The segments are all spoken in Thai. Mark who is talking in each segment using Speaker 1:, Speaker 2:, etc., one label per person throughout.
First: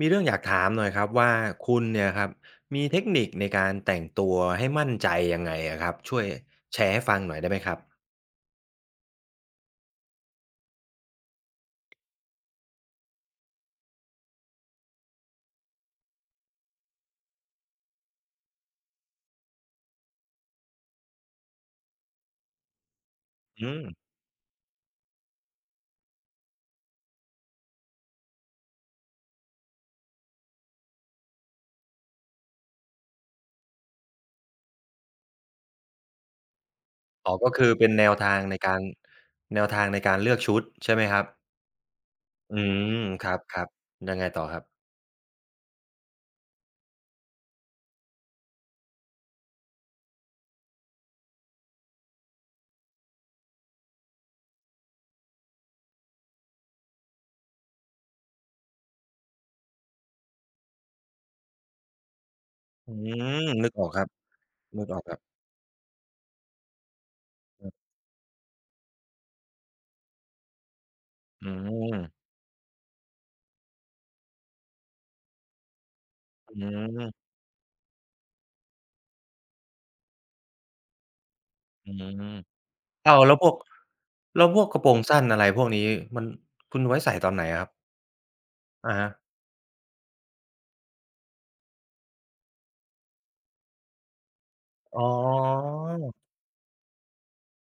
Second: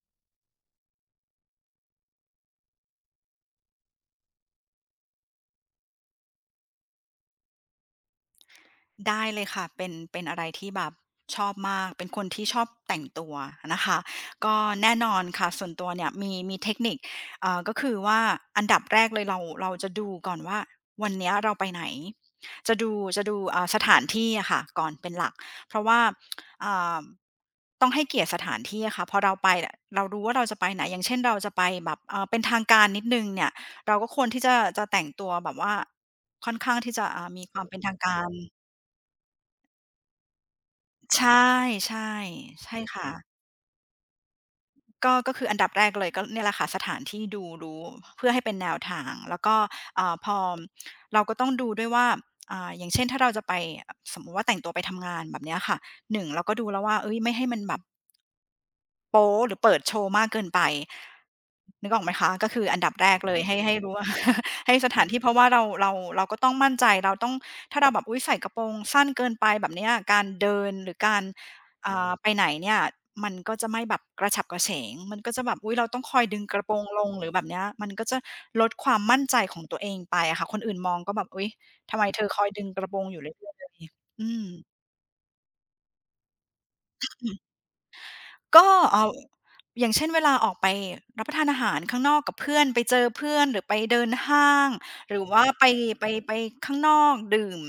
Speaker 1: มีเรื่องอยากถามหน่อยครับว่าคุณเนี่ยครับมีเทคนิคในการแต่งตัวให้มั่นใจยังไงอะครับช่วยแชร์ให้ฟังหน่อยได้ไหมครับ
Speaker 2: ได้เลยค่ะเป็นอะไรที่แบบชอบมากเป็นคนที่ชอบแต่งตัวนะคะก็แน่นอนค่ะส่วนตัวเนี่ยมีเทคนิคก็คือว่าอันดับแรกเลยเราจะดูก่อนว่าวันเนี้ยเราไปไหนจะดูจะดู
Speaker 1: อื
Speaker 2: ส
Speaker 1: ม
Speaker 2: ถานที่อะค่ะก่อนเป็นหลักเพราะว่าอ่าต้องให้เกียรติสถานที่อะค่ะพอเราไปอะเรารู้ว่าเราจะไปไหนอย่างเช่นเราจะไปแบบเป็นทางการนิดหนึ่งเนี่ยเราก็ควรที่จะแต่งตัวแบบว่าค่อนข้างที่จะ
Speaker 1: อ๋อ
Speaker 2: มี
Speaker 1: ก็
Speaker 2: ความ
Speaker 1: คือ
Speaker 2: เป็น
Speaker 1: เป็น
Speaker 2: ทาง
Speaker 1: แนว
Speaker 2: การ
Speaker 1: ทางในการแนวทางในการเลือกชุดใช่ไหมครับ
Speaker 2: ใช่ใช่
Speaker 1: อื
Speaker 2: ใช่
Speaker 1: ม
Speaker 2: ค่ะ
Speaker 1: ครับๆยังไงต่อครับ
Speaker 2: ก็คืออันดับแรกเลยก็เนี่ยแหละค่ะสถานที่ดูรู้เพื่อให้เป็นแนวทางแล้วก็พอเราก็ต้องดูด้วยว่าอย่างเช่นถ้าเราจะไปสมมุติว่าแต่งตัวไปทำงานแบบเนี้ยค่ะหนึ่งเราก็ดูแล้วว่าเฮ้ยไม่ให้มันแบบ โป๊หรือเปิดโชว์มากเกินไปนึกออกไหมคะก็คืออันดั
Speaker 1: อื
Speaker 2: บแรกเลย
Speaker 1: ม
Speaker 2: ให้
Speaker 1: นึก
Speaker 2: ให้
Speaker 1: ออก
Speaker 2: รู้
Speaker 1: ครั
Speaker 2: ว่า
Speaker 1: บ
Speaker 2: ให้
Speaker 1: นึ
Speaker 2: ส
Speaker 1: กออ
Speaker 2: ถา
Speaker 1: ก
Speaker 2: น
Speaker 1: ครั
Speaker 2: ที่
Speaker 1: บ
Speaker 2: เพราะว่าเราก็ต้องมั่นใจเราต้อง
Speaker 1: ครั
Speaker 2: ถ้าเรา
Speaker 1: บ
Speaker 2: แบบอุ้ยใส่กระโปรงสั้นเกินไปแบบเนี้ยการเดินหรือการ
Speaker 1: อืม
Speaker 2: ไปไหนเนี่ยมันก็จะไม่แบบกระฉับกระเฉงมันก็จะแบบอุ้ยเราต้องคอยดึงก
Speaker 1: อื
Speaker 2: ระโปรงลงหรื
Speaker 1: ม
Speaker 2: อแบบเนี้ยมันก็จะลดความมั่นใจของตัวเองไปอะค่ะคนอื่นมองก็แบบอุ้ย
Speaker 1: อื
Speaker 2: ทำไมเธ
Speaker 1: ม
Speaker 2: อคอยดึงกระโปรง
Speaker 1: อ้า
Speaker 2: อ
Speaker 1: ว
Speaker 2: ยู่
Speaker 1: แล้วพ
Speaker 2: เรื่
Speaker 1: ว
Speaker 2: อย
Speaker 1: ก
Speaker 2: ๆเลยอื
Speaker 1: ก
Speaker 2: ม
Speaker 1: ระโปรงสั้นอะไรพวกนี้มันคุณไว้ใส่ตอนไหนอะครับ
Speaker 2: ก็
Speaker 1: อะฮะ
Speaker 2: อย่างเช่นเวลาออกไปรับประทานอาหารข้างนอกกับเพื่อนไปเจอเพื่อนหรือไปเดินห้าง
Speaker 1: อ๋อ
Speaker 2: หรือว่าไปข้างนอกดื่ม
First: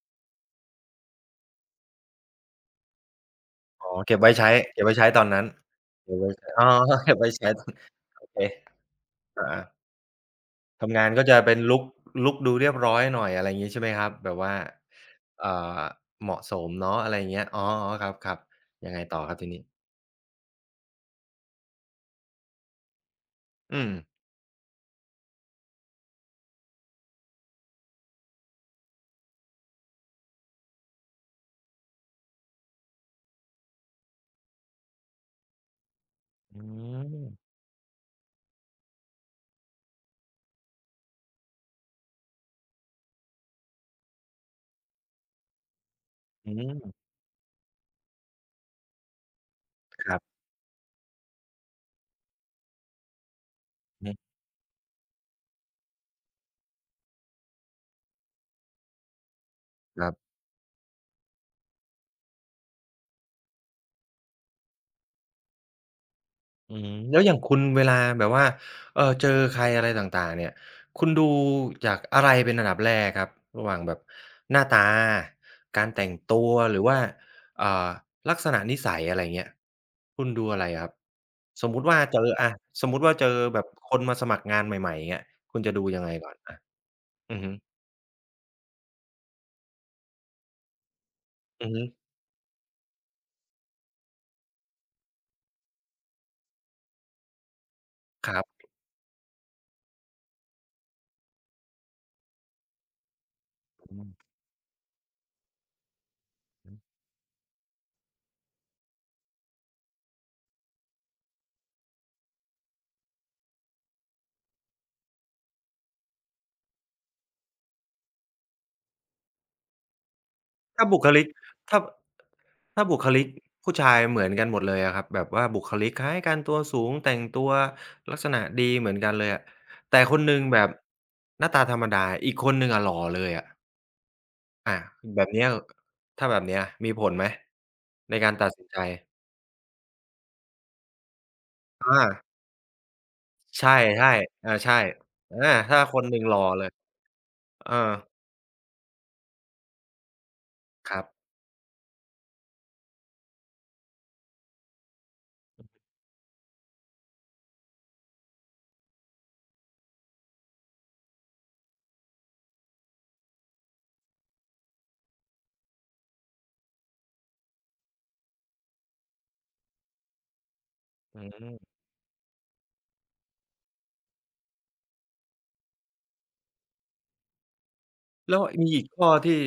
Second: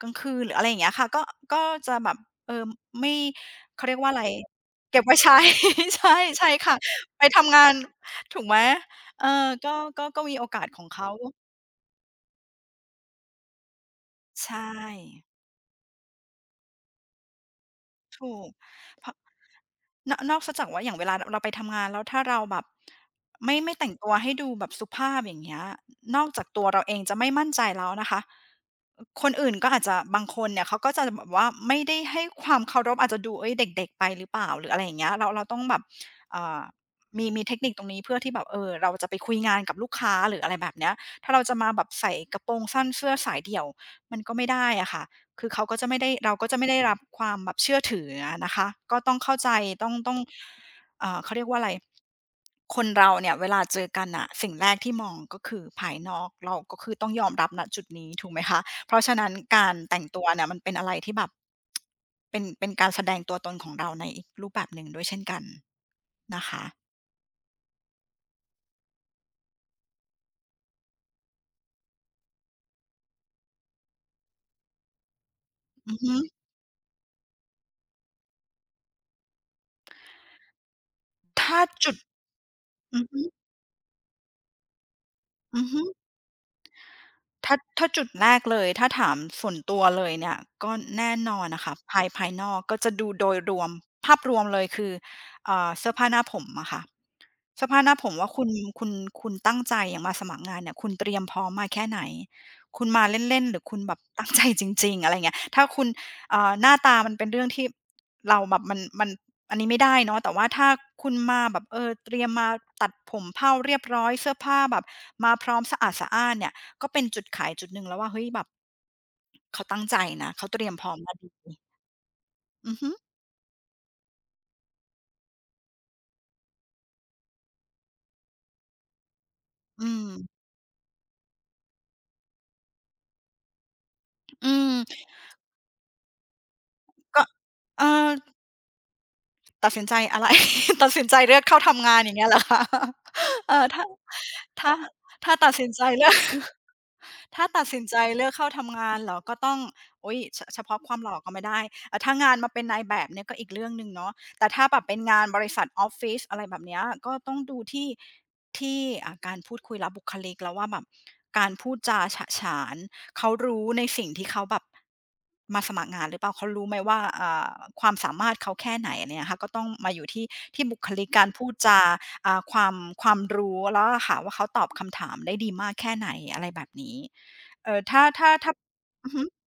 Speaker 2: กลางคืนหรืออะไรอย่างเงี้ยค่ะก็ก็จะแบบเอ่อไม่เขา
Speaker 1: อ๋อ
Speaker 2: เรียกว่า
Speaker 1: เก็
Speaker 2: อะ
Speaker 1: บ
Speaker 2: ไร
Speaker 1: ไว้ใช้
Speaker 2: เก็บไว้
Speaker 1: ตอน
Speaker 2: ใช้
Speaker 1: นั้น เก็
Speaker 2: ใช่
Speaker 1: บไว้
Speaker 2: ใช่
Speaker 1: ใช้อ๋อ
Speaker 2: ค่ะ
Speaker 1: เก็บ
Speaker 2: ไป
Speaker 1: ไว้ใช้
Speaker 2: ทำงา
Speaker 1: ตอน
Speaker 2: น
Speaker 1: โอเค
Speaker 2: ถูกไหมเออ
Speaker 1: อา
Speaker 2: ก็ก็มีโอกาสของ
Speaker 1: ทำงา
Speaker 2: เขา
Speaker 1: นก็จะเป็นลุกดูเรียบร้อยหน่อยอะไรงี้ใช่ไหมครับแบบ
Speaker 2: ใช
Speaker 1: ว่า
Speaker 2: ่
Speaker 1: อ่าเหมาะสมเนาะอะไรอย่างเงี้ยอ๋อๆค
Speaker 2: ถู
Speaker 1: รับ
Speaker 2: ก
Speaker 1: ๆยังไง
Speaker 2: พ
Speaker 1: ต่อครับทีนี้
Speaker 2: นอกเสียจากว่าอย่างเวลาเราไปทำงานแล้วถ้าเราแบบไม่
Speaker 1: อื
Speaker 2: แต่
Speaker 1: ม
Speaker 2: งตัวให้ดูแบบสุภาพอย่างเงี้ยนอกจากตัวเราเองจะไม่มั่นใจแล้วนะคะคนอื่นก็อาจจะบางคนเนี่ยเขาก็จะแบบว่าไม่ได้ให้ความเคารพอาจจะดูเฮ้ยเด็กๆไปหรือเปล่าหรืออะไรอย่างเงี้ยเราต้องแบบเอ่า
Speaker 1: อื
Speaker 2: มี
Speaker 1: ม
Speaker 2: มีเทคนิคตรงนี้เพื่อที่แบบเออเราจะไปคุยงานกับลูกค้าหรืออะไรแบบเนี้ยถ้าเราจะมาแบบใส่กระโปรงสั้นเสื้อสายเดี่ยวมันก็ไม่ได้อะค่ะ คือเขาก็จะไม่ได้เราก็
Speaker 1: อื
Speaker 2: จะไม่
Speaker 1: ม
Speaker 2: ได้รับความแบบเชื่อถืออะนะคะก็ต้องเข้าใจต้อง
Speaker 1: ค
Speaker 2: ต้อ
Speaker 1: รั
Speaker 2: ง
Speaker 1: บ
Speaker 2: เขาเรียกว่าอะไรคนเราเนี่ยเวลาเจอ
Speaker 1: อื
Speaker 2: กั
Speaker 1: อ
Speaker 2: น
Speaker 1: ฮึ
Speaker 2: น่ะสิ่งแรกที่มองก็คือภายนอกเราก็คือต้องยอมรับณจุดนี้ถูกไหมคะเพราะฉะนั้นการแต่
Speaker 1: ค
Speaker 2: ง
Speaker 1: รั
Speaker 2: ตัว
Speaker 1: บ
Speaker 2: เนี่ยมันเป็นอะไรที่แบบเป็นการแสดงตัวตนของเราในอีกรูปแบบหนึ่งด้วยเช่นกันนะคะ
Speaker 1: อืมแล้วอย่างคุณเวลาแบบว่าเจอใครอะไรต่างๆเนี่ยคุณดูจากอะไรเป็นอันดับแรกครับ ระหว่างแบบหน้าตา การ
Speaker 2: อือ
Speaker 1: แต่ง
Speaker 2: ฮึ
Speaker 1: ตัวหรือว่าอ่าลักษณะนิสัยอะไรเงี้ยคุณดูอะไรอะครับ
Speaker 2: ถ้า
Speaker 1: สมมุติ
Speaker 2: จุด
Speaker 1: ว่าเจออะสมมุ
Speaker 2: อื
Speaker 1: ติ
Speaker 2: อ
Speaker 1: ว่า
Speaker 2: ฮึ
Speaker 1: เจอแบบคนมาสมัครงานใหม่ๆเงี้ยคุ
Speaker 2: อื
Speaker 1: ณ
Speaker 2: อ
Speaker 1: จะ
Speaker 2: ฮึ
Speaker 1: ดูยังไงก่อนอะอือฮึ
Speaker 2: ถ้าจุดแรกเลยถ้าถามส่วนตัวเลยเนี่ยก็แน่นอนนะ
Speaker 1: อือ
Speaker 2: คะ
Speaker 1: ฮึ
Speaker 2: ภายภายนอกก็จะดูโดยรวมภาพรวมเลยคือเสื้อผ้าหน้าผมอะค่ะเสื้อผ้าหน้าผมว่า
Speaker 1: ครั
Speaker 2: คุณคุณตั้งใจอย่างมาสมัครงานเนี่ยคุณเตรียมพร้อมมาแค่ไหนคุณมาเล่นๆหรือคุณแบบตั้ง
Speaker 1: บ
Speaker 2: ใจจริงๆอะไรเงี้ยถ้าคุณหน้าตามันเป็นเรื่องที่เราแบบมันอันนี้ไม่ได้เนาะแต่ว่าถ้าคุณมาแบบเออเตรียมมาตัดผมเผ้าเรียบร้อยเสื้อผ้าแบบมาพร้อมสะอาดสะอ้านเนี่ย ก็เป็นจุดขายจุดหนึ่งแล้วว่าเฮ้ยแบบเขาตั้งใจนะเขาเตรียมพ
Speaker 1: ถ้า
Speaker 2: ร้อม
Speaker 1: บุค
Speaker 2: มา
Speaker 1: ลิก
Speaker 2: ดี
Speaker 1: ถ้า
Speaker 2: อือ
Speaker 1: ถ้า
Speaker 2: ฮึ
Speaker 1: บุคลิกผู้ชายเหมือนกันหมดเลยอะครับแบบว่าบุคลิกคล้ายกันตัวสูงแต่งตัวลักษณะดีเหมือนกันเลยอะ
Speaker 2: อื
Speaker 1: แต่
Speaker 2: ม
Speaker 1: คนหนึ่งแบบหน้าตาธรรมดาอีกคนหนึ่งอะหล่อเลยอะ
Speaker 2: อืม
Speaker 1: อาแบบเนี้ยถ้าแบบเนี้ยมีผล
Speaker 2: ก็
Speaker 1: ไหม
Speaker 2: เออ
Speaker 1: ในการตัดสินใจ
Speaker 2: ตัดสินใจอะไร ตัดสินใจเลือกเข้าทำงานอย่าง
Speaker 1: อา
Speaker 2: เงี้ยเหรอคะ เออ
Speaker 1: ใช่ๆอา
Speaker 2: ถ้า
Speaker 1: ใช่
Speaker 2: ถ้า
Speaker 1: อา
Speaker 2: ตัดสิน
Speaker 1: ถ้า
Speaker 2: ใจ
Speaker 1: ค
Speaker 2: เลื
Speaker 1: น
Speaker 2: อ
Speaker 1: ห
Speaker 2: ก
Speaker 1: นึ่งหล่อเลย
Speaker 2: ถ้าตัด
Speaker 1: เออ
Speaker 2: สินใจเลือกเข้าทำงานเหรอก็ต้องโอ๊ยเฉพาะค
Speaker 1: ค
Speaker 2: วาม
Speaker 1: รับ
Speaker 2: หล่อก็ไม่ได้ถ้างานมาเป็นนายแบบเนี่ยก็อีกเรื่องหนึ่งเนาะแต่ถ้าแบบเป็นงานบริษัทออฟฟิศอะไรแบบเนี้ยก็ต้องดูที่การพูดคุยและบุคลิกเราว่าแบบการพูดจาฉะฉานเขารู้ในสิ่งที่เขาแบบมาสมัครงานหรือเปล่าเขารู้ไหมว่าความสามารถเขาแค่ไหนอะไรเงี้ยค่ะก็ต้องมาอยู่ที่บุคลิก
Speaker 1: อื
Speaker 2: การพูด
Speaker 1: ม
Speaker 2: จาอ่าความความรู้แล้วอะค่ะว่าเขาตอบคำถามได้ดีมากแค่ไหนอะไรแบบนี้ ถ้าถ้า
Speaker 1: แล้ว
Speaker 2: ถ้า
Speaker 1: มีอีกข้
Speaker 2: อื
Speaker 1: อ
Speaker 2: อฮึ
Speaker 1: ที่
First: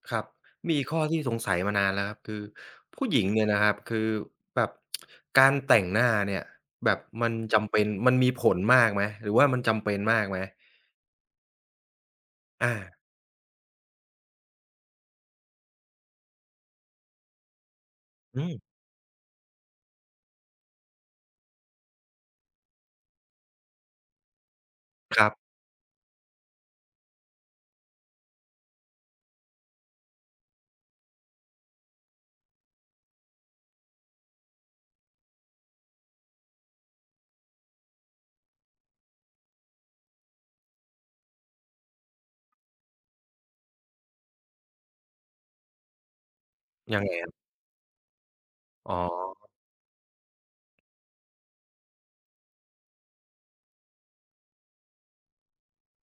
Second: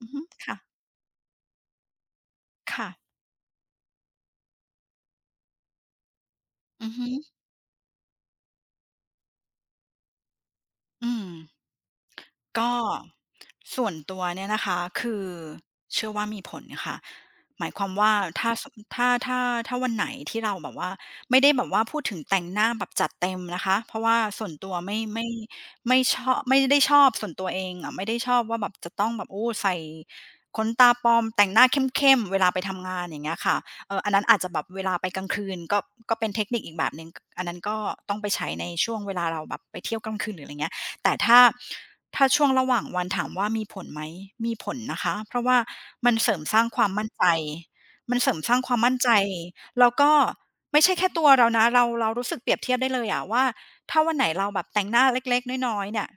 Speaker 2: อือ
Speaker 1: ค
Speaker 2: ฮึ
Speaker 1: รับ
Speaker 2: ค่ะ
Speaker 1: มีอีกข้อที่สงสัยมานานแล้วครับคือ
Speaker 2: ค่ะ
Speaker 1: ผู้หญิงเนี่ยนะครับคือแบบการแต่งหน้าเนี่ย
Speaker 2: อื
Speaker 1: แบ
Speaker 2: อ
Speaker 1: บ
Speaker 2: ฮึ
Speaker 1: มันจำเป็นมันมีผลมากไหมหรือว่ามันจำเป็นมากไหม
Speaker 2: อืม ก็
Speaker 1: อา
Speaker 2: ส่วนตัวเนี่ยนะคะคือเชื่อว่ามีผลค่ะหมายความว่า
Speaker 1: อื
Speaker 2: ถ้า
Speaker 1: ม
Speaker 2: สมถ้าถ้าถ้าวันไหนที่เราแบบว่าไม่ได้แบบว่าพูดถึงแต่งหน้าแบบจัดเต็มนะคะเพราะว่าส่วนตัว
Speaker 1: ครับ
Speaker 2: ไม่ชอบไม่ได้ชอบส่วนตัวเองอะไม่ได้ชอบว่าแบบจะต้องแบบโอ้ใส่ขนตาปลอมแต่งหน้าเข้มๆเวลาไปทำงานอย่างเงี้ยค่ะเอออันนั้นอาจจะแบบเวลาไปกลางคืนก็เป็นเทคนิคอีกแบบหนึ่งอันนั้นก็ต้องไปใช้ในช่วงเวลาเราแบบไปเที่ยวกลางคืนหรืออะไรเงี้ย แต่ถ้าช่วงระหว่างวันถามว่ามีผลไหมมีผลนะคะเพราะว่ามันเสริมสร้างความ
Speaker 1: ยัง
Speaker 2: มั่น
Speaker 1: ไง
Speaker 2: ใจ
Speaker 1: ครับ
Speaker 2: มันเสริมสร้างความ
Speaker 1: อ๋
Speaker 2: มั่นใจ
Speaker 1: อ
Speaker 2: แล้วก็ไม่ใช่แค่ตัวเรานะเรารู้สึกเปรียบเทียบได้เลยอะว่าถ้าวันไหนเราแบบแต่งหน้าเล็กๆน้อยๆเนี่ย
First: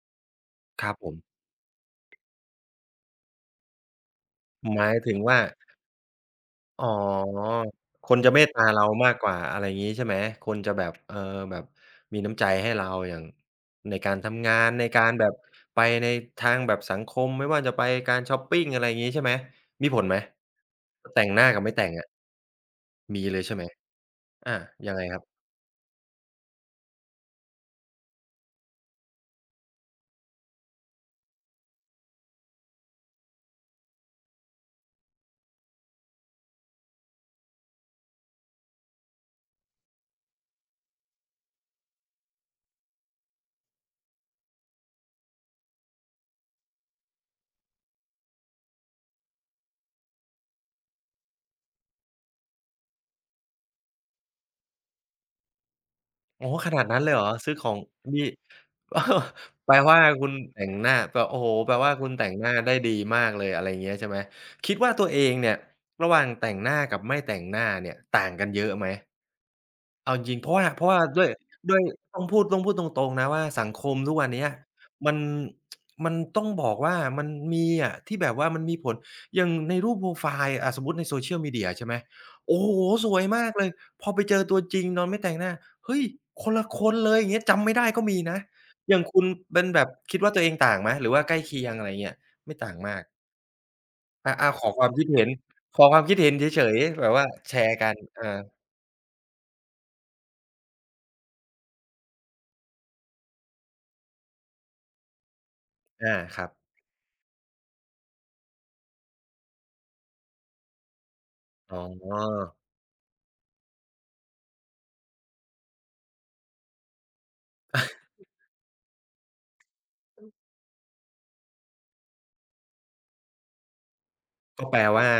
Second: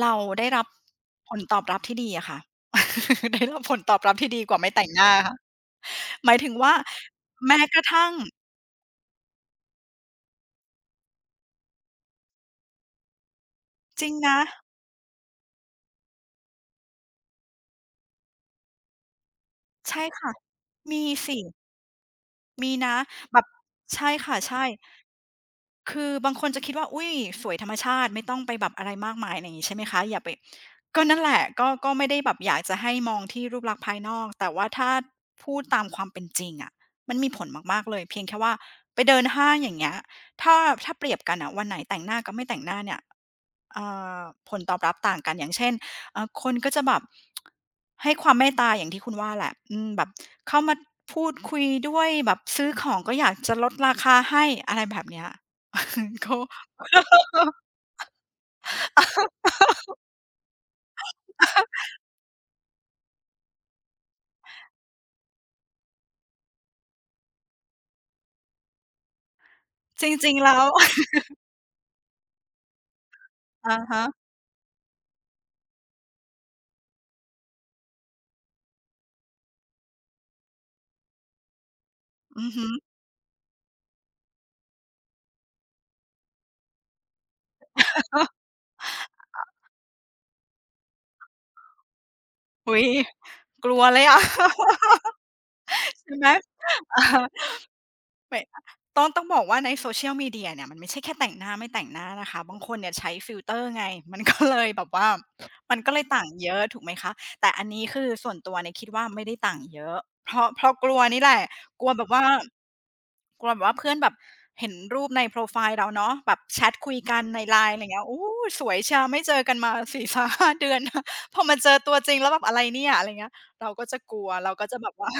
Speaker 2: เราได้รับ
Speaker 1: ครับผม
Speaker 2: ผลตอบรับที่ดีอะค่ะ ได้รับผลตอบรับที่ดีกว่าไม่
Speaker 1: ห
Speaker 2: แต่
Speaker 1: มา
Speaker 2: ง
Speaker 1: ย
Speaker 2: หน้า
Speaker 1: ถึง
Speaker 2: ค่ะ
Speaker 1: ว่า
Speaker 2: หมายถึงว่า
Speaker 1: อ๋อ
Speaker 2: แม้กระ
Speaker 1: ค
Speaker 2: ทั่ง
Speaker 1: นจะเมตตาเรามากกว่าอะไรงี้ใช่ไหม คนจะแบบเออแบบมีน้ำใจให้เราอย่างใน
Speaker 2: จริ
Speaker 1: กา
Speaker 2: ง
Speaker 1: ร
Speaker 2: นะ
Speaker 1: ทำงานในการแบบไปในทางแบบสังคมไม่ว่าจะไปการช็อปปิงอะไรงี้ใช่ไหมมีผ
Speaker 2: ใช่
Speaker 1: ลไหม
Speaker 2: ค่ะมี
Speaker 1: แต่ง
Speaker 2: สิ
Speaker 1: หน้ากับไม่แต่งอะ
Speaker 2: มีนะ
Speaker 1: มี
Speaker 2: แบ
Speaker 1: เลย
Speaker 2: บ
Speaker 1: ใช่ไหม
Speaker 2: ใช่ค่ะ
Speaker 1: อา
Speaker 2: ใช่
Speaker 1: ยังไงครับ
Speaker 2: คือบางคนจะคิดว่าอุ๊ยสวยธรรมชาติไม่ต้องไปแบบอะไรมากมายอะไรอย่างงี้ใช่ไหมคะอย่าไปก็นั่นแหละก็ไม่ได้แบบอยากจะให้มองที่รูปลักษณ์ภายนอกแต่ว่าถ้าพูดตามความเป็นจริงอะมันมีผลมากๆเลยเพียงแค่ว่าไปเดินห้างอย่างเงี้ยถ้าถ้าเปรียบกันน่ะวันไหนแต่งหน้ากับไม่แต่งหน้าเนี่ย อ่าผลตอบรับต่างกันอย่างเช่นคนก็จะแบบ ให้ความเมตตาอย่างที่คุณว่าแหละอืมแบบเข้ามาพูดคุยด้วยแบบซื้อของก็อยากจะลดราคาให้อะไรแบบเนี้ย เขา
Speaker 1: โอ้โฮขนาดนั้นเลยเหรอซื้อของนี่ แปลว่าคุณแต่งหน้าแปลโอ้โฮแปลว่าคุณแต่งหน้าได้ดีมากเลยอะไรอย่างเงี้ยใช่ไหมคิดว่าตัวเองเนี่ยระหว่างแต่งหน้ากับไม่แต่งหน้าเนี่ยต่างกันเยอะไหม
Speaker 2: จ
Speaker 1: เอาจ
Speaker 2: ริง
Speaker 1: ริงๆ
Speaker 2: ๆ
Speaker 1: เพราะ
Speaker 2: แล้ว
Speaker 1: ว่าด้วยด้วยต้องพูดตรงๆนะว่า สัง
Speaker 2: อะ
Speaker 1: คม
Speaker 2: ฮะ
Speaker 1: ทุกวันเนี้ยมันต้องบอกว่ามันมีอะที่แบบว่ามันมีผลอย่างในรูปโพรไฟล์อ่าสมมุติใน social media ใช่ไหม
Speaker 2: อือ
Speaker 1: โอ้
Speaker 2: ฮึ
Speaker 1: โฮสวยมากเลยพอไปเจอตัวจริงนอนไม่แต่งหน้าเฮ้ยคนละคนเลยอย่างเงี้ยจำไม่ได้ก็มีนะอย่างคุณเป็นแบบคิดว่าตัวเองต่างไหมหรือว่าใกล้เคียงอะไรเงี้ยไม่ต่า
Speaker 2: อุ๊
Speaker 1: ง
Speaker 2: ย
Speaker 1: มาก
Speaker 2: กลัวเลยอ่ะ
Speaker 1: อาอาขอ ความคิดเห็นขอความ
Speaker 2: ใช่
Speaker 1: คิด
Speaker 2: ไหม
Speaker 1: เห็นเฉยๆแบบว่า แชร์กันเออ
Speaker 2: ไม่ต้องบอกว่าใน social media เนี่ยมันไม่ใช่แค่แต่งหน้าไม่แต่งหน้านะคะบางคนเนี่ยใช้ฟิลเตอร์ไง มันก็เลยแบบว่ามันก็เลย
Speaker 1: อา
Speaker 2: ต่าง
Speaker 1: ครั
Speaker 2: เย
Speaker 1: บ
Speaker 2: อะถูกไหมคะแต่อันนี้คือส่วนตัวเนี่ยคิดว่าไม่ได้ต่างเยอะเพราะกลัวนี่แหละ
Speaker 1: อ๋
Speaker 2: กลัวแบบว่า
Speaker 1: อ
Speaker 2: กลัวแบบว่าเพื่อนแบบเห็นรูปในโพรไฟล์เราเนาะแบบแชตคุยกันใน LINE อะไรเงี้ยโอ้สวยเชียวไม่เจอกันมา4-5 เดือน พอมาเจอตัวจริงแล้วแบบอะไรเนี่ยอะไรเงี้ยเราก็จะกลัวเราก็
Speaker 1: ก็แป
Speaker 2: จะ
Speaker 1: ล
Speaker 2: แบบ
Speaker 1: ว่า
Speaker 2: ว่า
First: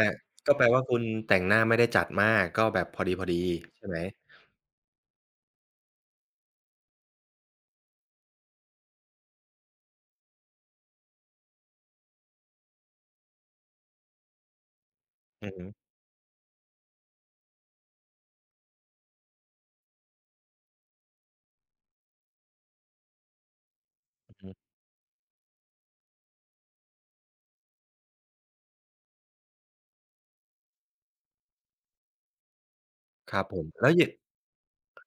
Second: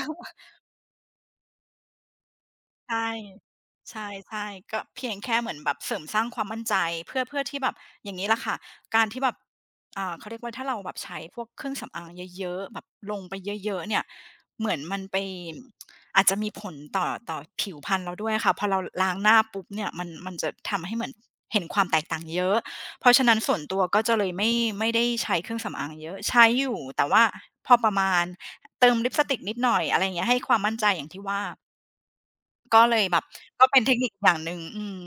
Speaker 1: คุณแต่งหน้าไม่ได้จัดมากก็แบบพอ
Speaker 2: ใช่
Speaker 1: ดีๆใช่
Speaker 2: ใ
Speaker 1: ไหม
Speaker 2: ช่ๆก็เพียงแค่เหมือนแบบเสริมสร้างความมั่นใจเพื่อที่แบบอย่างงี้แหละค่ะการที่แบบเขาเรียกว่าถ้าเราแบบใช้พวกเครื่องสำอางเยอะๆแบบลงไปเยอะๆเนี่ยเหมือนมันไป
Speaker 1: อือฮ
Speaker 2: อาจจะมีผลต่อผิวพรรณเราด้วยค่ะพอเราล้างหน้าปุ๊บเนี่ยมันจะทำให้เหมือนเห็นความแตกต่างเยอะเพราะฉะนั้นส่วนตัวก็จะเลย
Speaker 1: ึ
Speaker 2: ไม่
Speaker 1: ๆ
Speaker 2: ไม่ได้ใช้เครื่องสำอางเยอะใช้อยู่แต่ว่าพอประมาณเติมลิปสติกนิดหน่อยอะไรอย่างเงี้ยให้ความมั่นใจอย่างที่ว่า ก็เลยแบบ
Speaker 1: ครับผ
Speaker 2: ก็
Speaker 1: ม
Speaker 2: เป็น
Speaker 1: แล้
Speaker 2: เท
Speaker 1: ว
Speaker 2: ค
Speaker 1: อ
Speaker 2: นิ
Speaker 1: ย่าง
Speaker 2: คอย่างหนึ่งอืม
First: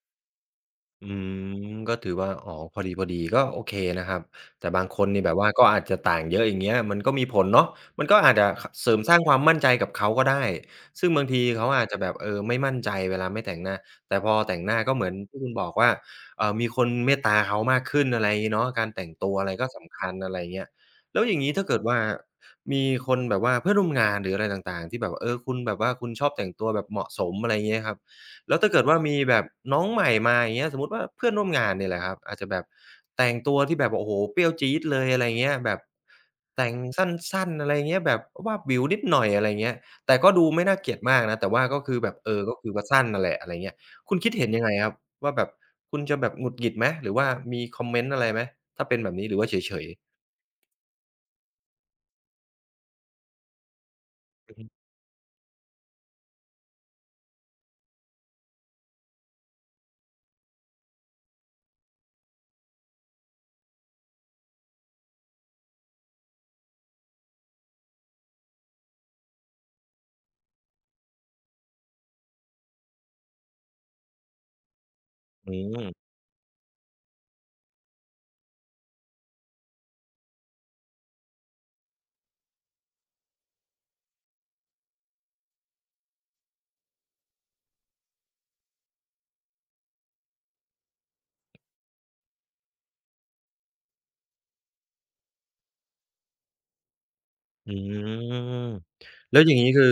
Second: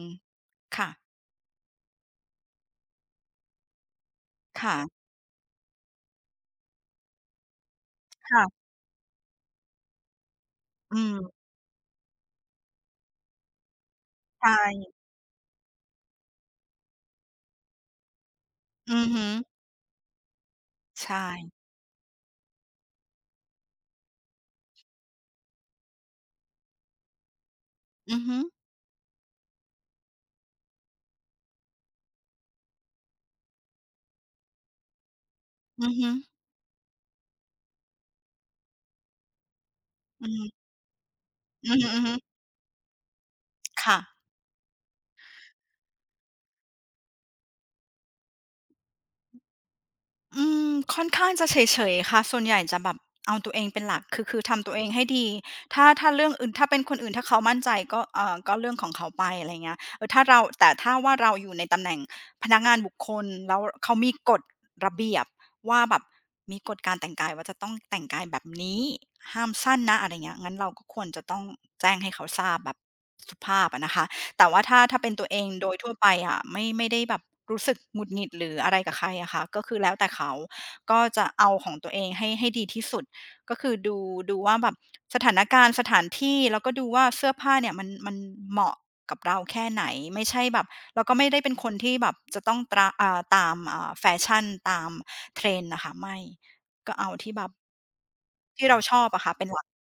Speaker 2: ค่ะ
Speaker 1: อืมก็ถือว่าอ๋อพอดีๆก็โอเคนะครับแต่
Speaker 2: ค่ะ
Speaker 1: บางคนนี่แบบว่าก็อาจจะต่างเยอะอย่างเงี้ยมันก็มีผลเนาะมันก็อาจจะข
Speaker 2: ค่ะ
Speaker 1: เสริมสร้างความมั่นใจกับเขาก็ได้
Speaker 2: อื
Speaker 1: ซึ่งบางที
Speaker 2: ม
Speaker 1: เขาอาจจะแบบเออไม่มั่นใจเวลาไม่แต่งหน้าแต่พอ
Speaker 2: ใช่
Speaker 1: แต่งหน้าก็เหมือนที่คุณบอกว่าเอ่อมีคนเมตตาเขามากขึ้นอะไรอย่างงี้เนาะการ
Speaker 2: อื
Speaker 1: แต่
Speaker 2: อ
Speaker 1: ง
Speaker 2: ฮึ
Speaker 1: ตัวอะไรก็สำคัญอะไรอย่างเงี้ย
Speaker 2: ใช่
Speaker 1: แล้วอย่างงี้ถ้าเกิดว่ามีคนแบบว่าเพื่อนร่วมงานหรืออะไรต่างๆที่แบบเออคุณแบบว่าคุณชอบแต่งตัวแบบเหมาะสมอะไรอย่างเงี้ยครับ
Speaker 2: อือฮึ
Speaker 1: แล้วถ้าเกิดว่ามีแบบน้องใหม่มาอย่างเงี้ยสมมุติว่าเพื่อนร่วมงานเนี่ยแหละครับอาจจะแบบแต่งตัวที่แบบโอ้โฮเปรี้ยวจี๊ดเลยอะไรเงี้ยแบบ
Speaker 2: อือฮึ
Speaker 1: แต่งสั้นๆอะไรเงี้ยแบบวาบหวิวนิดหน่อยอะไรเงี้ยแต่
Speaker 2: อื
Speaker 1: ก็ดูไม่
Speaker 2: ม
Speaker 1: น่าเกลียดมากนะแต่ว่า
Speaker 2: อื
Speaker 1: ก็คือ
Speaker 2: อ
Speaker 1: แบ
Speaker 2: ฮึ
Speaker 1: บเอ
Speaker 2: ๆ
Speaker 1: อก็คือว่าสั้นนั่นแหละอะไรเงี้ย
Speaker 2: ค่ะ
Speaker 1: คุณคิดเห็นยังไงครับว่าแบบคุณจะแบบหงุดหงิดไหมหรือว่ามีคอมเมนต์อะไรไหมถ้าเป็นแบบนี้หรือว่าเฉยๆ
Speaker 2: อืมค่อนข้างจะเฉยๆค่ะส่วนใหญ่จะแบบเอาตัวเองเป็นหลักคือ
Speaker 1: อือ
Speaker 2: ทำตัว
Speaker 1: ฮึ
Speaker 2: เองให้ดีถ้าเรื่องอื่นถ้าเป็นคนอื่นถ้าเขามั่นใจก็ก็เรื่องของเขาไปอะไรเงี้ยเออถ้าเราแต่ถ้าว่าเราอยู่ในตำแหน่งพนักงานบุคคลแล้วเขามีกฎระเบียบว่าแบบมีกฎการแต่งกายว่าจะต้องแต่งกายแบบนี้ห้ามสั้นนะอะไรเงี้ยงั้นเราก็ควรจะต้องแจ้งให้เขาทราบแบบสุภาพอะนะคะ แต่ว่าถ้าเป็นตัวเอง
Speaker 1: อื
Speaker 2: โดย
Speaker 1: ม
Speaker 2: ทั่วไปอะไม่ได้แบบรู้สึกหงุดหงิดหรืออะไรกับใครอะค่ะก็คือแล้วแต่เขาก็จะเอาของตัวเองให้ดีที่สุดก็คือดูว่าแบบสถานการณ์สถานที่แล้วก็ดูว่าเสื้อผ้าเนี่ยมันเหมาะกับเราแค่ไหนไม่ใช่แบบแล้วก็ไม่ได้เป็นคนที่แบบจะต้องตราอ่าตามอ่าแฟชั่นตาม trend นด์นะคะไม่ก็เอาที่แบบ
Speaker 1: อื
Speaker 2: ที่
Speaker 1: ม
Speaker 2: เราชอบอะค่ะ
Speaker 1: แล้ว
Speaker 2: เป็น
Speaker 1: อย่า
Speaker 2: ห
Speaker 1: ง
Speaker 2: ลัก
Speaker 1: งี้คือ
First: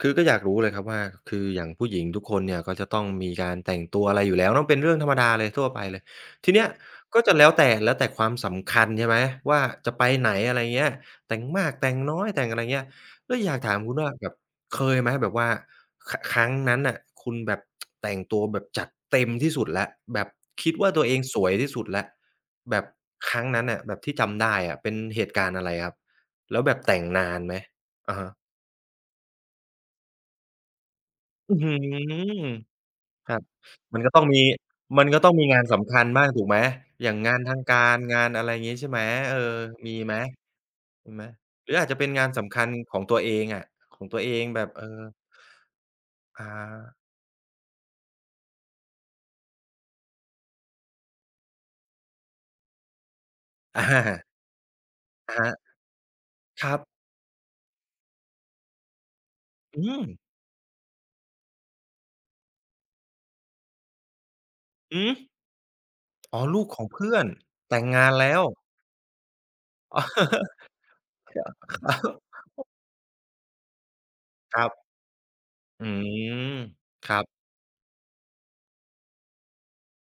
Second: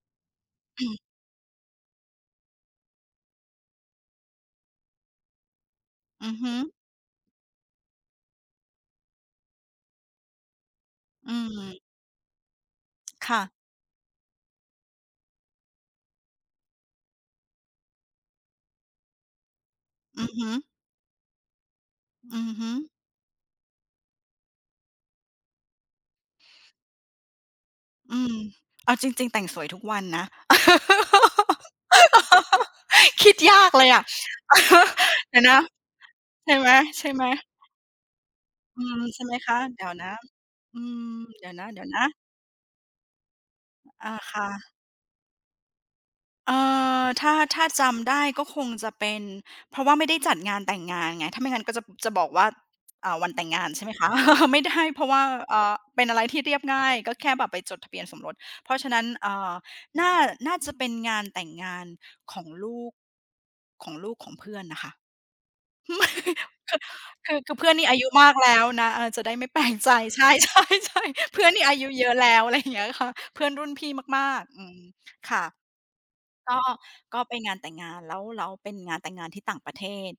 Speaker 1: คือก็อยากรู้เลยครั
Speaker 2: อื
Speaker 1: บว่า
Speaker 2: ม
Speaker 1: คืออย่างผู้หญิงทุกคนเนี่ยก็จะต้องมีการแต่งตัวอะไรอยู่แล้วเนาะเป็นเรื่องธรรมดาเลยทั่วไปเลย
Speaker 2: อือ
Speaker 1: ที
Speaker 2: ฮึ
Speaker 1: เนี้ยก็จะแล้วแต่ความสำคัญใช่ไหมว่าจะไปไหนอะไรเงี้ย
Speaker 2: อื
Speaker 1: แต่งมากแต่
Speaker 2: ม
Speaker 1: งน้อยแต่งอะไรเงี้ยแล้วอยาก
Speaker 2: ค่ะ
Speaker 1: ถามคุณว่าแบบเคยไหมแบบว่าครั้งนั้นน่ะคุณแบบแต่งตัวแบบจัดเต็มที่สุดแล้วแบ
Speaker 2: อื
Speaker 1: บ
Speaker 2: อฮึ
Speaker 1: คิดว่าตัวเองสวยที่สุดแล้ว
Speaker 2: อือฮึ
Speaker 1: แบบครั้งนั้นน่ะแบบที่จำได้อะเป็นเหตุการณ์อะไรครับแล้วแบบแต่งนานไหมอะ
Speaker 2: อื
Speaker 1: ฮะ
Speaker 2: มเอาจริงๆแต่งสวยทุกวันนะ
Speaker 1: อื้อฮือ ค
Speaker 2: คิด
Speaker 1: รับ
Speaker 2: ยากเลย
Speaker 1: มัน
Speaker 2: อะ
Speaker 1: ก็ต้องมีมันก็ต้ อง
Speaker 2: เดี๋ย
Speaker 1: มี
Speaker 2: วนะ
Speaker 1: งานสำคัญบ้างถูก
Speaker 2: ใช่
Speaker 1: ไหม
Speaker 2: ไ
Speaker 1: อย่าง
Speaker 2: หม
Speaker 1: งานทาง
Speaker 2: ๆ
Speaker 1: การงานอะไรงี้
Speaker 2: อื
Speaker 1: ใช่ไหม
Speaker 2: มใช่ไห
Speaker 1: เอ
Speaker 2: ม
Speaker 1: อ
Speaker 2: คะเดี๋ย
Speaker 1: มี
Speaker 2: วนะ
Speaker 1: ไหม
Speaker 2: อืม
Speaker 1: มีไหม
Speaker 2: เดี๋ยวนะ
Speaker 1: หรือ
Speaker 2: เดี๋ย
Speaker 1: อา
Speaker 2: ว
Speaker 1: จจะ
Speaker 2: นะ
Speaker 1: เป็นงานสำคัญของตัวเองอะของ
Speaker 2: อา
Speaker 1: ตัวเอง
Speaker 2: ค่ะ
Speaker 1: แบบเอออ่า
Speaker 2: เอ่ถ้าจำได้ก็คงจะเป็นเพราะว่าไม่ได้จัดงานแต่งงานไงถ้าไม่งั้นก็จะบอกว่าอ่าวันแต่งงาน
Speaker 1: อ
Speaker 2: ใช่ไหมคะ
Speaker 1: า
Speaker 2: ไม่ได้เพราะว่า
Speaker 1: อะฮะ
Speaker 2: เป็นอะไรที่เรียบ
Speaker 1: ครับ
Speaker 2: ง่ายก็แค่แบบไปจดทะเบียนสมรสเพราะฉะนั้น
Speaker 1: อืม
Speaker 2: น่าน่าจะเป็นงานแต่งงานของลูกของลูกของเพื่อนน่ะค่ะ
Speaker 1: หืออ๋อลูกของเพื่อ น
Speaker 2: คือเพื่อน
Speaker 1: แต่ง
Speaker 2: นี่อายุ
Speaker 1: งาน
Speaker 2: มา
Speaker 1: แล้
Speaker 2: ก
Speaker 1: ว
Speaker 2: แล้วนะเออจะได้ไม่แปลกใจ ใช ่ๆๆเพื่อนนี่
Speaker 1: ค
Speaker 2: อายุ
Speaker 1: รั
Speaker 2: เยอะ
Speaker 1: บ
Speaker 2: แล้วอะไรอย่างเงี้ยค่ะเพื่อนรุ่นพี่มากๆ
Speaker 1: ค
Speaker 2: อื
Speaker 1: รับ
Speaker 2: มค่ะ
Speaker 1: อืม
Speaker 2: ก็
Speaker 1: ครั
Speaker 2: ก็ไป
Speaker 1: บ
Speaker 2: งานแต่งงานแล้วเป็นงานแต่งงานที่ต่างประเทศ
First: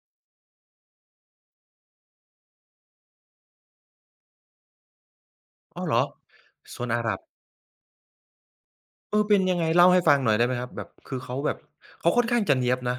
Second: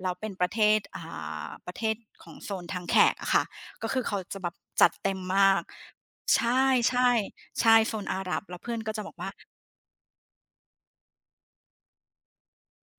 Speaker 2: แล้วเป็นประเทศประเทศของโซนทางแขกอะค่ะก็คือเขาจะแบบจัดเต็มมาก
Speaker 1: อ้าวเหรอ
Speaker 2: ใช่
Speaker 1: โซนอาหรับ
Speaker 2: ๆใช่โซนอาหรับแล้วเพื่อนก็จะบอ
Speaker 1: เอ
Speaker 2: ก
Speaker 1: อ
Speaker 2: ว่า
Speaker 1: เป็นยังไงเล่าให้ฟังหน่อยได้ไหมครับแบบคือเขาแบบเขาค่อนข้างจะเนี๊ยบนะ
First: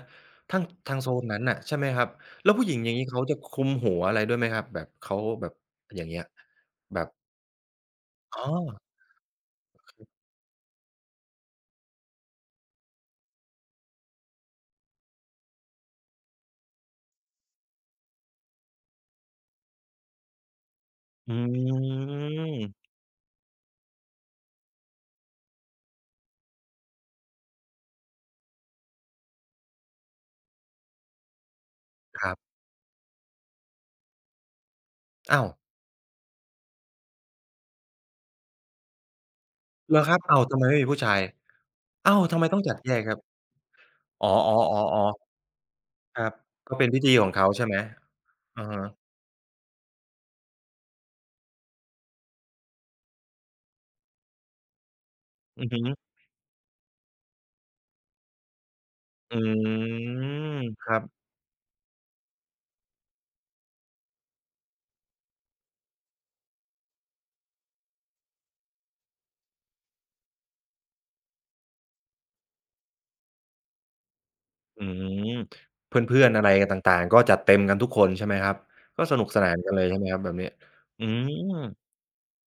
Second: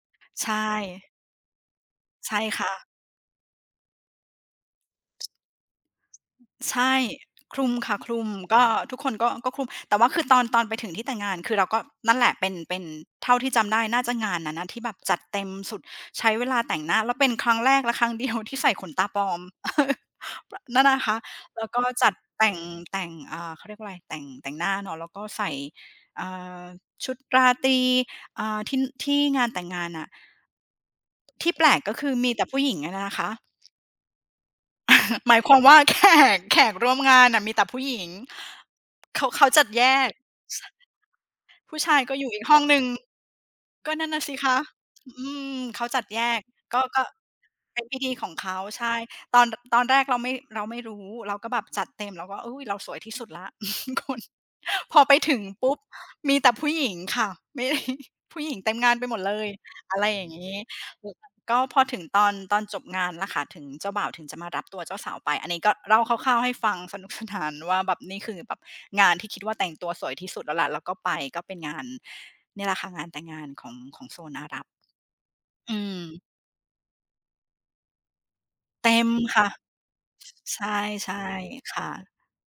Speaker 1: ท้ง
Speaker 2: ใช่
Speaker 1: ทางโซนนั้นน่ะใช่ไหมครับ
Speaker 2: ใช่
Speaker 1: แล้วผู้ห
Speaker 2: ค่ะ
Speaker 1: ญิงอย่างงี้เขาจะคลุมหัวอะไรด้วยไหมครับแบบเขาแบบอย่างเงี้ย
Speaker 2: ใช่
Speaker 1: แบบ
Speaker 2: คลุมค่ะคลุมค
Speaker 1: อ๋อ
Speaker 2: กร็ทุกคนก็คลุมแต่ว่าคือตอนไปถึงที่แต่งงานคือเราก็นั่นแหละเป็นเท่าที่จำได้น่าจะงานนั้นน่ะที่แบบจัดเต็มสุดใช้เวลาแต่งหน้าแล้วเป็นครั้งแรกและครั้งเดียวที่ใส่ขนตาปลอม นั่นนะคะ
Speaker 1: อื
Speaker 2: แล้วก็จัดแต่ง
Speaker 1: ม
Speaker 2: แต่งอ่าเขาเรียกว่าอะไรแต่งหน้าเนาะแล้วก็ใส่อ่าชุดราตรีอ่าที่ที่งานแต่งงานน่ะที่แปลกก็คือ
Speaker 1: ค
Speaker 2: มี
Speaker 1: รั
Speaker 2: แต่
Speaker 1: บ
Speaker 2: ผู้หญิงอะนะคะ หมาย
Speaker 1: อ้าว
Speaker 2: ความว่า แขกร่วมงานน่ะมีแต่ผู้หญิงเขาจัดแย
Speaker 1: เหรอ
Speaker 2: ก
Speaker 1: ครับอ้าวทำไมไม่มีผู้ชาย
Speaker 2: ผู้ชายก็
Speaker 1: อ้า
Speaker 2: อ
Speaker 1: ว
Speaker 2: ยู่
Speaker 1: ทำ
Speaker 2: อีก
Speaker 1: ไม
Speaker 2: ห้
Speaker 1: ต้
Speaker 2: อ
Speaker 1: อง
Speaker 2: งห
Speaker 1: จัด
Speaker 2: นึ่ง
Speaker 1: แยกครับ
Speaker 2: ก็นั่นน่ะ
Speaker 1: อ๋อ
Speaker 2: สิคะอื
Speaker 1: ๆๆ
Speaker 2: มเขาจัด
Speaker 1: ๆค
Speaker 2: แย
Speaker 1: รับ
Speaker 2: ก
Speaker 1: ก็
Speaker 2: ก็
Speaker 1: เป็นพิ
Speaker 2: ก็
Speaker 1: ธีของเขาใช่ไหม
Speaker 2: เป็นพิธีของเขา
Speaker 1: อะฮะ
Speaker 2: ใช่ตอนตอนแรกเราไม่รู้เราก็แบบจัดเต็มเราก็อุ๊ยเราสวยที่สุดแล้ว คุณพอไปถึง
Speaker 1: อือ
Speaker 2: ปุ๊บ
Speaker 1: ฮึ
Speaker 2: มีแต่ผู้หญิงค่ะไม่ ผู้หญิงเต็มงานไปหมดเล
Speaker 1: อื
Speaker 2: ยอะไรอ
Speaker 1: ม
Speaker 2: ย่างนี้
Speaker 1: ครับ
Speaker 2: ก็พอถึงตอนจบงานละค่ะถึงเจ้าบ่าวถึงจะมารับตัวเจ้าสาวไปอันนี้ก็เล่าคร่าวๆให้ฟังสนุกสนานว่าแบบนี่คือแบบงานที่คิดว่าแต่งตัวสวยที่สุดแล้วแหละแล้วก็ไปก็เป็นงาน เนี่ยแหละค่ะงานแต่งงานของโซนอาหรับ
Speaker 1: อืม
Speaker 2: อื
Speaker 1: เพ
Speaker 2: ม
Speaker 1: ื่อนๆอะไรกันต่างๆก็จัดเต็มกันทุกคนใช่ไหมครับ
Speaker 2: เต็
Speaker 1: ก็
Speaker 2: ม
Speaker 1: สนุกส
Speaker 2: ค่ะ
Speaker 1: นานกันเลยใช่ไหมครับแบบนี้
Speaker 2: ใช่
Speaker 1: อืม
Speaker 2: ๆค่ะ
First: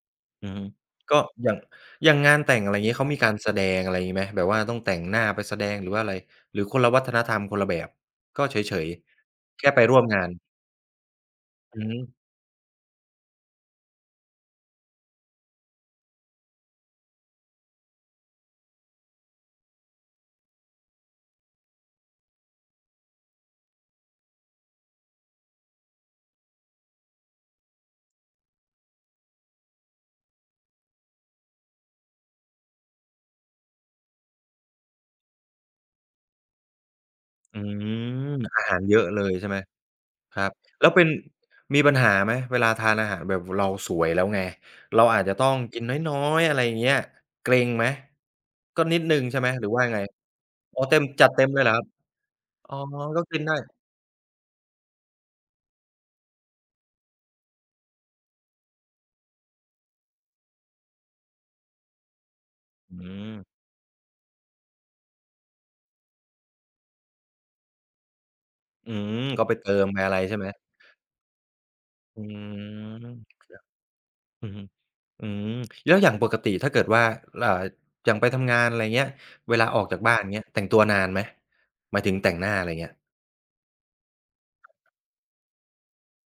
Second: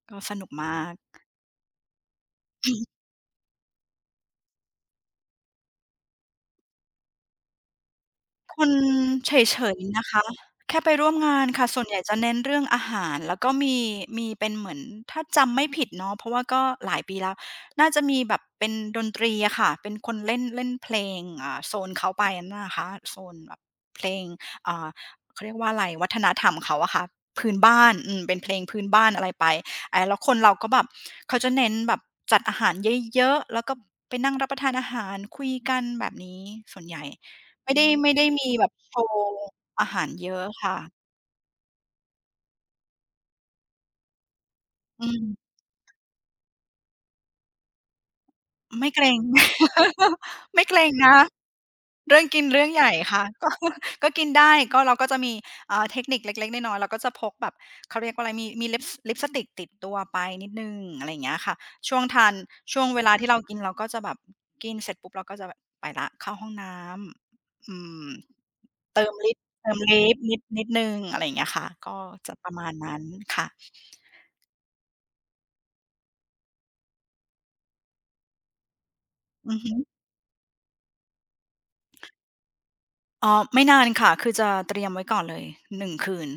Speaker 2: ก็สนุ
Speaker 1: อื
Speaker 2: ก
Speaker 1: อฮึ
Speaker 2: มาก
Speaker 1: ก็อย่างอย่างงานแต่งอะไรอย่างงี้เขามีการแสดงอะไรอย่างงี้ไหมแบบว่าต้องแต่งหน้าไปแสดงหรือว่าอะไรหรือคนละวัฒนธรรมคนละแบบก็
Speaker 2: ค
Speaker 1: เฉ
Speaker 2: น
Speaker 1: ย
Speaker 2: เฉ
Speaker 1: ๆแค่
Speaker 2: ย
Speaker 1: ไปร่
Speaker 2: ๆ
Speaker 1: วม
Speaker 2: นะ
Speaker 1: งา
Speaker 2: คะ
Speaker 1: น
Speaker 2: แค่ไปร่วมงานค่ะส่
Speaker 1: อื
Speaker 2: วน
Speaker 1: อ
Speaker 2: ให
Speaker 1: ฮึ
Speaker 2: ญ่จะเน้นเรื่องอาหารแล้วก็มีเป็นเหมือนถ้าจำไม่ผิดเนาะเพราะว่าก็หลายปีแล้วน่าจะมีแบบเป็นดนตรีอะค่ะเป็นคนเล่นเล่นเพลงอ่าโซนเขาไปนะคะโซนแบบเพลงอ่าเขาเรียกว่าอะไรวัฒนธรรมเขาอะค่ะพื้นบ้านอืมเป็นเพลงพื้นบ้านอะไรไปอ่าแล้วคนเราก็แบบเขาจะเน้นแบบจัดอาหารเยอะๆแล้วก็ไปนั่งรับประทานอาหารคุยกันแบบนี้ส่วนใหญ่
Speaker 1: อื
Speaker 2: ไม่ได้ไม่
Speaker 1: ม
Speaker 2: ได้มี
Speaker 1: อา
Speaker 2: แบบ
Speaker 1: หาร
Speaker 2: โช
Speaker 1: เยอะเลย
Speaker 2: ว์
Speaker 1: ใช่ไหม
Speaker 2: อาหารเย
Speaker 1: ค
Speaker 2: อะ
Speaker 1: รับ
Speaker 2: ค่ะ
Speaker 1: แล้วเป็นมีปัญหาไหมเวลาทานอาหารแบบเราสวยแล้วไงเรา
Speaker 2: อื
Speaker 1: อาจจะต้อ
Speaker 2: ม
Speaker 1: งกินน้อยๆอะไรอย่างเงี้ยเกร็งไหมก็
Speaker 2: ไม่
Speaker 1: นิ
Speaker 2: เก
Speaker 1: ด
Speaker 2: ร
Speaker 1: หนึ่
Speaker 2: ง
Speaker 1: งใช่ไหมหรือว่ายังไง
Speaker 2: ไม่เก
Speaker 1: อ๋
Speaker 2: ร
Speaker 1: อ
Speaker 2: ง
Speaker 1: เต็ม
Speaker 2: นะ
Speaker 1: จัดเต็มเลยเหรอครับ
Speaker 2: เรื่องกินเรื่อง
Speaker 1: อ๋อ
Speaker 2: ใหญ่
Speaker 1: ก็
Speaker 2: ค่ะ
Speaker 1: กิน
Speaker 2: ก็
Speaker 1: ได้
Speaker 2: ก็กินได้ก็เราก็จะมีอ่าเทคนิคเล็กๆน้อยๆเราก็จะพกแบบเขาเรียกว่าอะไรมีลิปลิปสติกติดตัวไปนิดหนึ่งอะไรอย่างเงี้ยค่ะช่วงทานช่วง
Speaker 1: อื
Speaker 2: เวลาที่
Speaker 1: ม
Speaker 2: เรากินเราก็จะแบบกินเสร็จปุ๊บเราก็จะแบบไปแล้วเข้าห้องน้ำอืม
Speaker 1: อื
Speaker 2: เติม
Speaker 1: ม
Speaker 2: ลิป
Speaker 1: ก็ไป
Speaker 2: เติ
Speaker 1: เติ
Speaker 2: ม
Speaker 1: มไป
Speaker 2: ลิ
Speaker 1: อะ
Speaker 2: ป
Speaker 1: ไร
Speaker 2: นิ
Speaker 1: ใช่
Speaker 2: ด
Speaker 1: ไหม
Speaker 2: นิดหนึ่งอะไรอย่างเงี้ยค่ะก็
Speaker 1: อื
Speaker 2: จะประมาณนั้น
Speaker 1: มค
Speaker 2: ค่ะ
Speaker 1: รับอือฮึอืมแล้วอย่างปกติถ้าเกิดว่าอ่าอย่างไปทำงานอะไรเงี้ย
Speaker 2: อื
Speaker 1: เว
Speaker 2: อ
Speaker 1: ลา
Speaker 2: ฮึ
Speaker 1: ออกจากบ้านเงี้ยแต่งตัวนานไหมหมายถึงแต่งหน้าอะไรเงี้ย
Speaker 2: อ๋อไม่นานค่ะคือจะเตรียมไว้ก่อนเลย1คืน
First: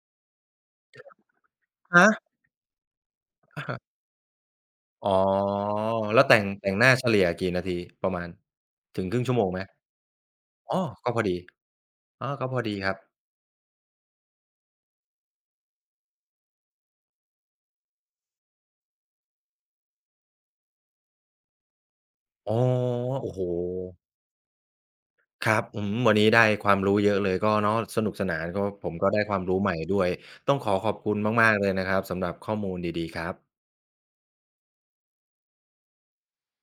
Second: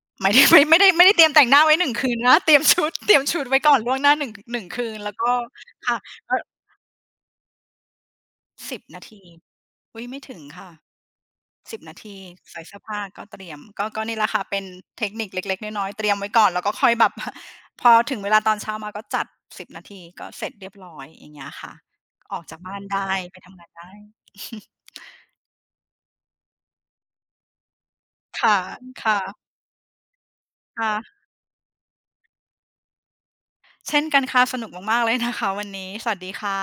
Speaker 2: หมายถึง ไม่ได้เตรียมแต่งหน้าไว้หนึ่ง
Speaker 1: ฮะ
Speaker 2: คืนนะ เตรียมชุด เตรียมชุดไว้ก่อนล่วงหน้าหนึ่งคืน
Speaker 1: อ๋อ
Speaker 2: แล้วก็ค่ะ
Speaker 1: แล้ว
Speaker 2: ก็
Speaker 1: แต่งหน้าเฉลี่ยกี่นาทีประมาณ
Speaker 2: สิบนา
Speaker 1: ถึงครึ่
Speaker 2: ที
Speaker 1: งชั่วโมงไหม
Speaker 2: อุ๊ยไม่ถึงค่ะ
Speaker 1: อ๋อก็พอดี
Speaker 2: สิบนาที
Speaker 1: อ๋อก็พอ
Speaker 2: ใส่
Speaker 1: ดี
Speaker 2: เสื้อ
Speaker 1: ครับ
Speaker 2: ผ้าก็เตรียมก็นี่แหละค่ะเป็นเทคนิคเล็กๆน้อยๆเตรียมไว้ก่อนแล้วก็ค่อยแบบ พอถึงเวลาตอนเช้ามาก็จัดสิบนาทีก็เสร็จเรียบร้อยอย่างเงี้ยค่ะออก
Speaker 1: อ๋อ
Speaker 2: จากบ้านได้
Speaker 1: โอ้
Speaker 2: ไป
Speaker 1: โฮ
Speaker 2: ทำงานได้
Speaker 1: ครับอืมวันนี้ได้ความรู้เยอะเลยก็เนาะสนุกสนาน
Speaker 2: ค่ะ
Speaker 1: ก็ผมก็ได้ความ
Speaker 2: ค่ะ
Speaker 1: รู้ใหม่ด้วยต้องขอบคุณ
Speaker 2: ค่ะ
Speaker 1: มากๆเลยนะครับสำหรับข้อมูลดีๆครับ
Speaker 2: เช่นกันค่ะสนุกมากๆ เลยนะคะวันนี้สวัสดีค่ะ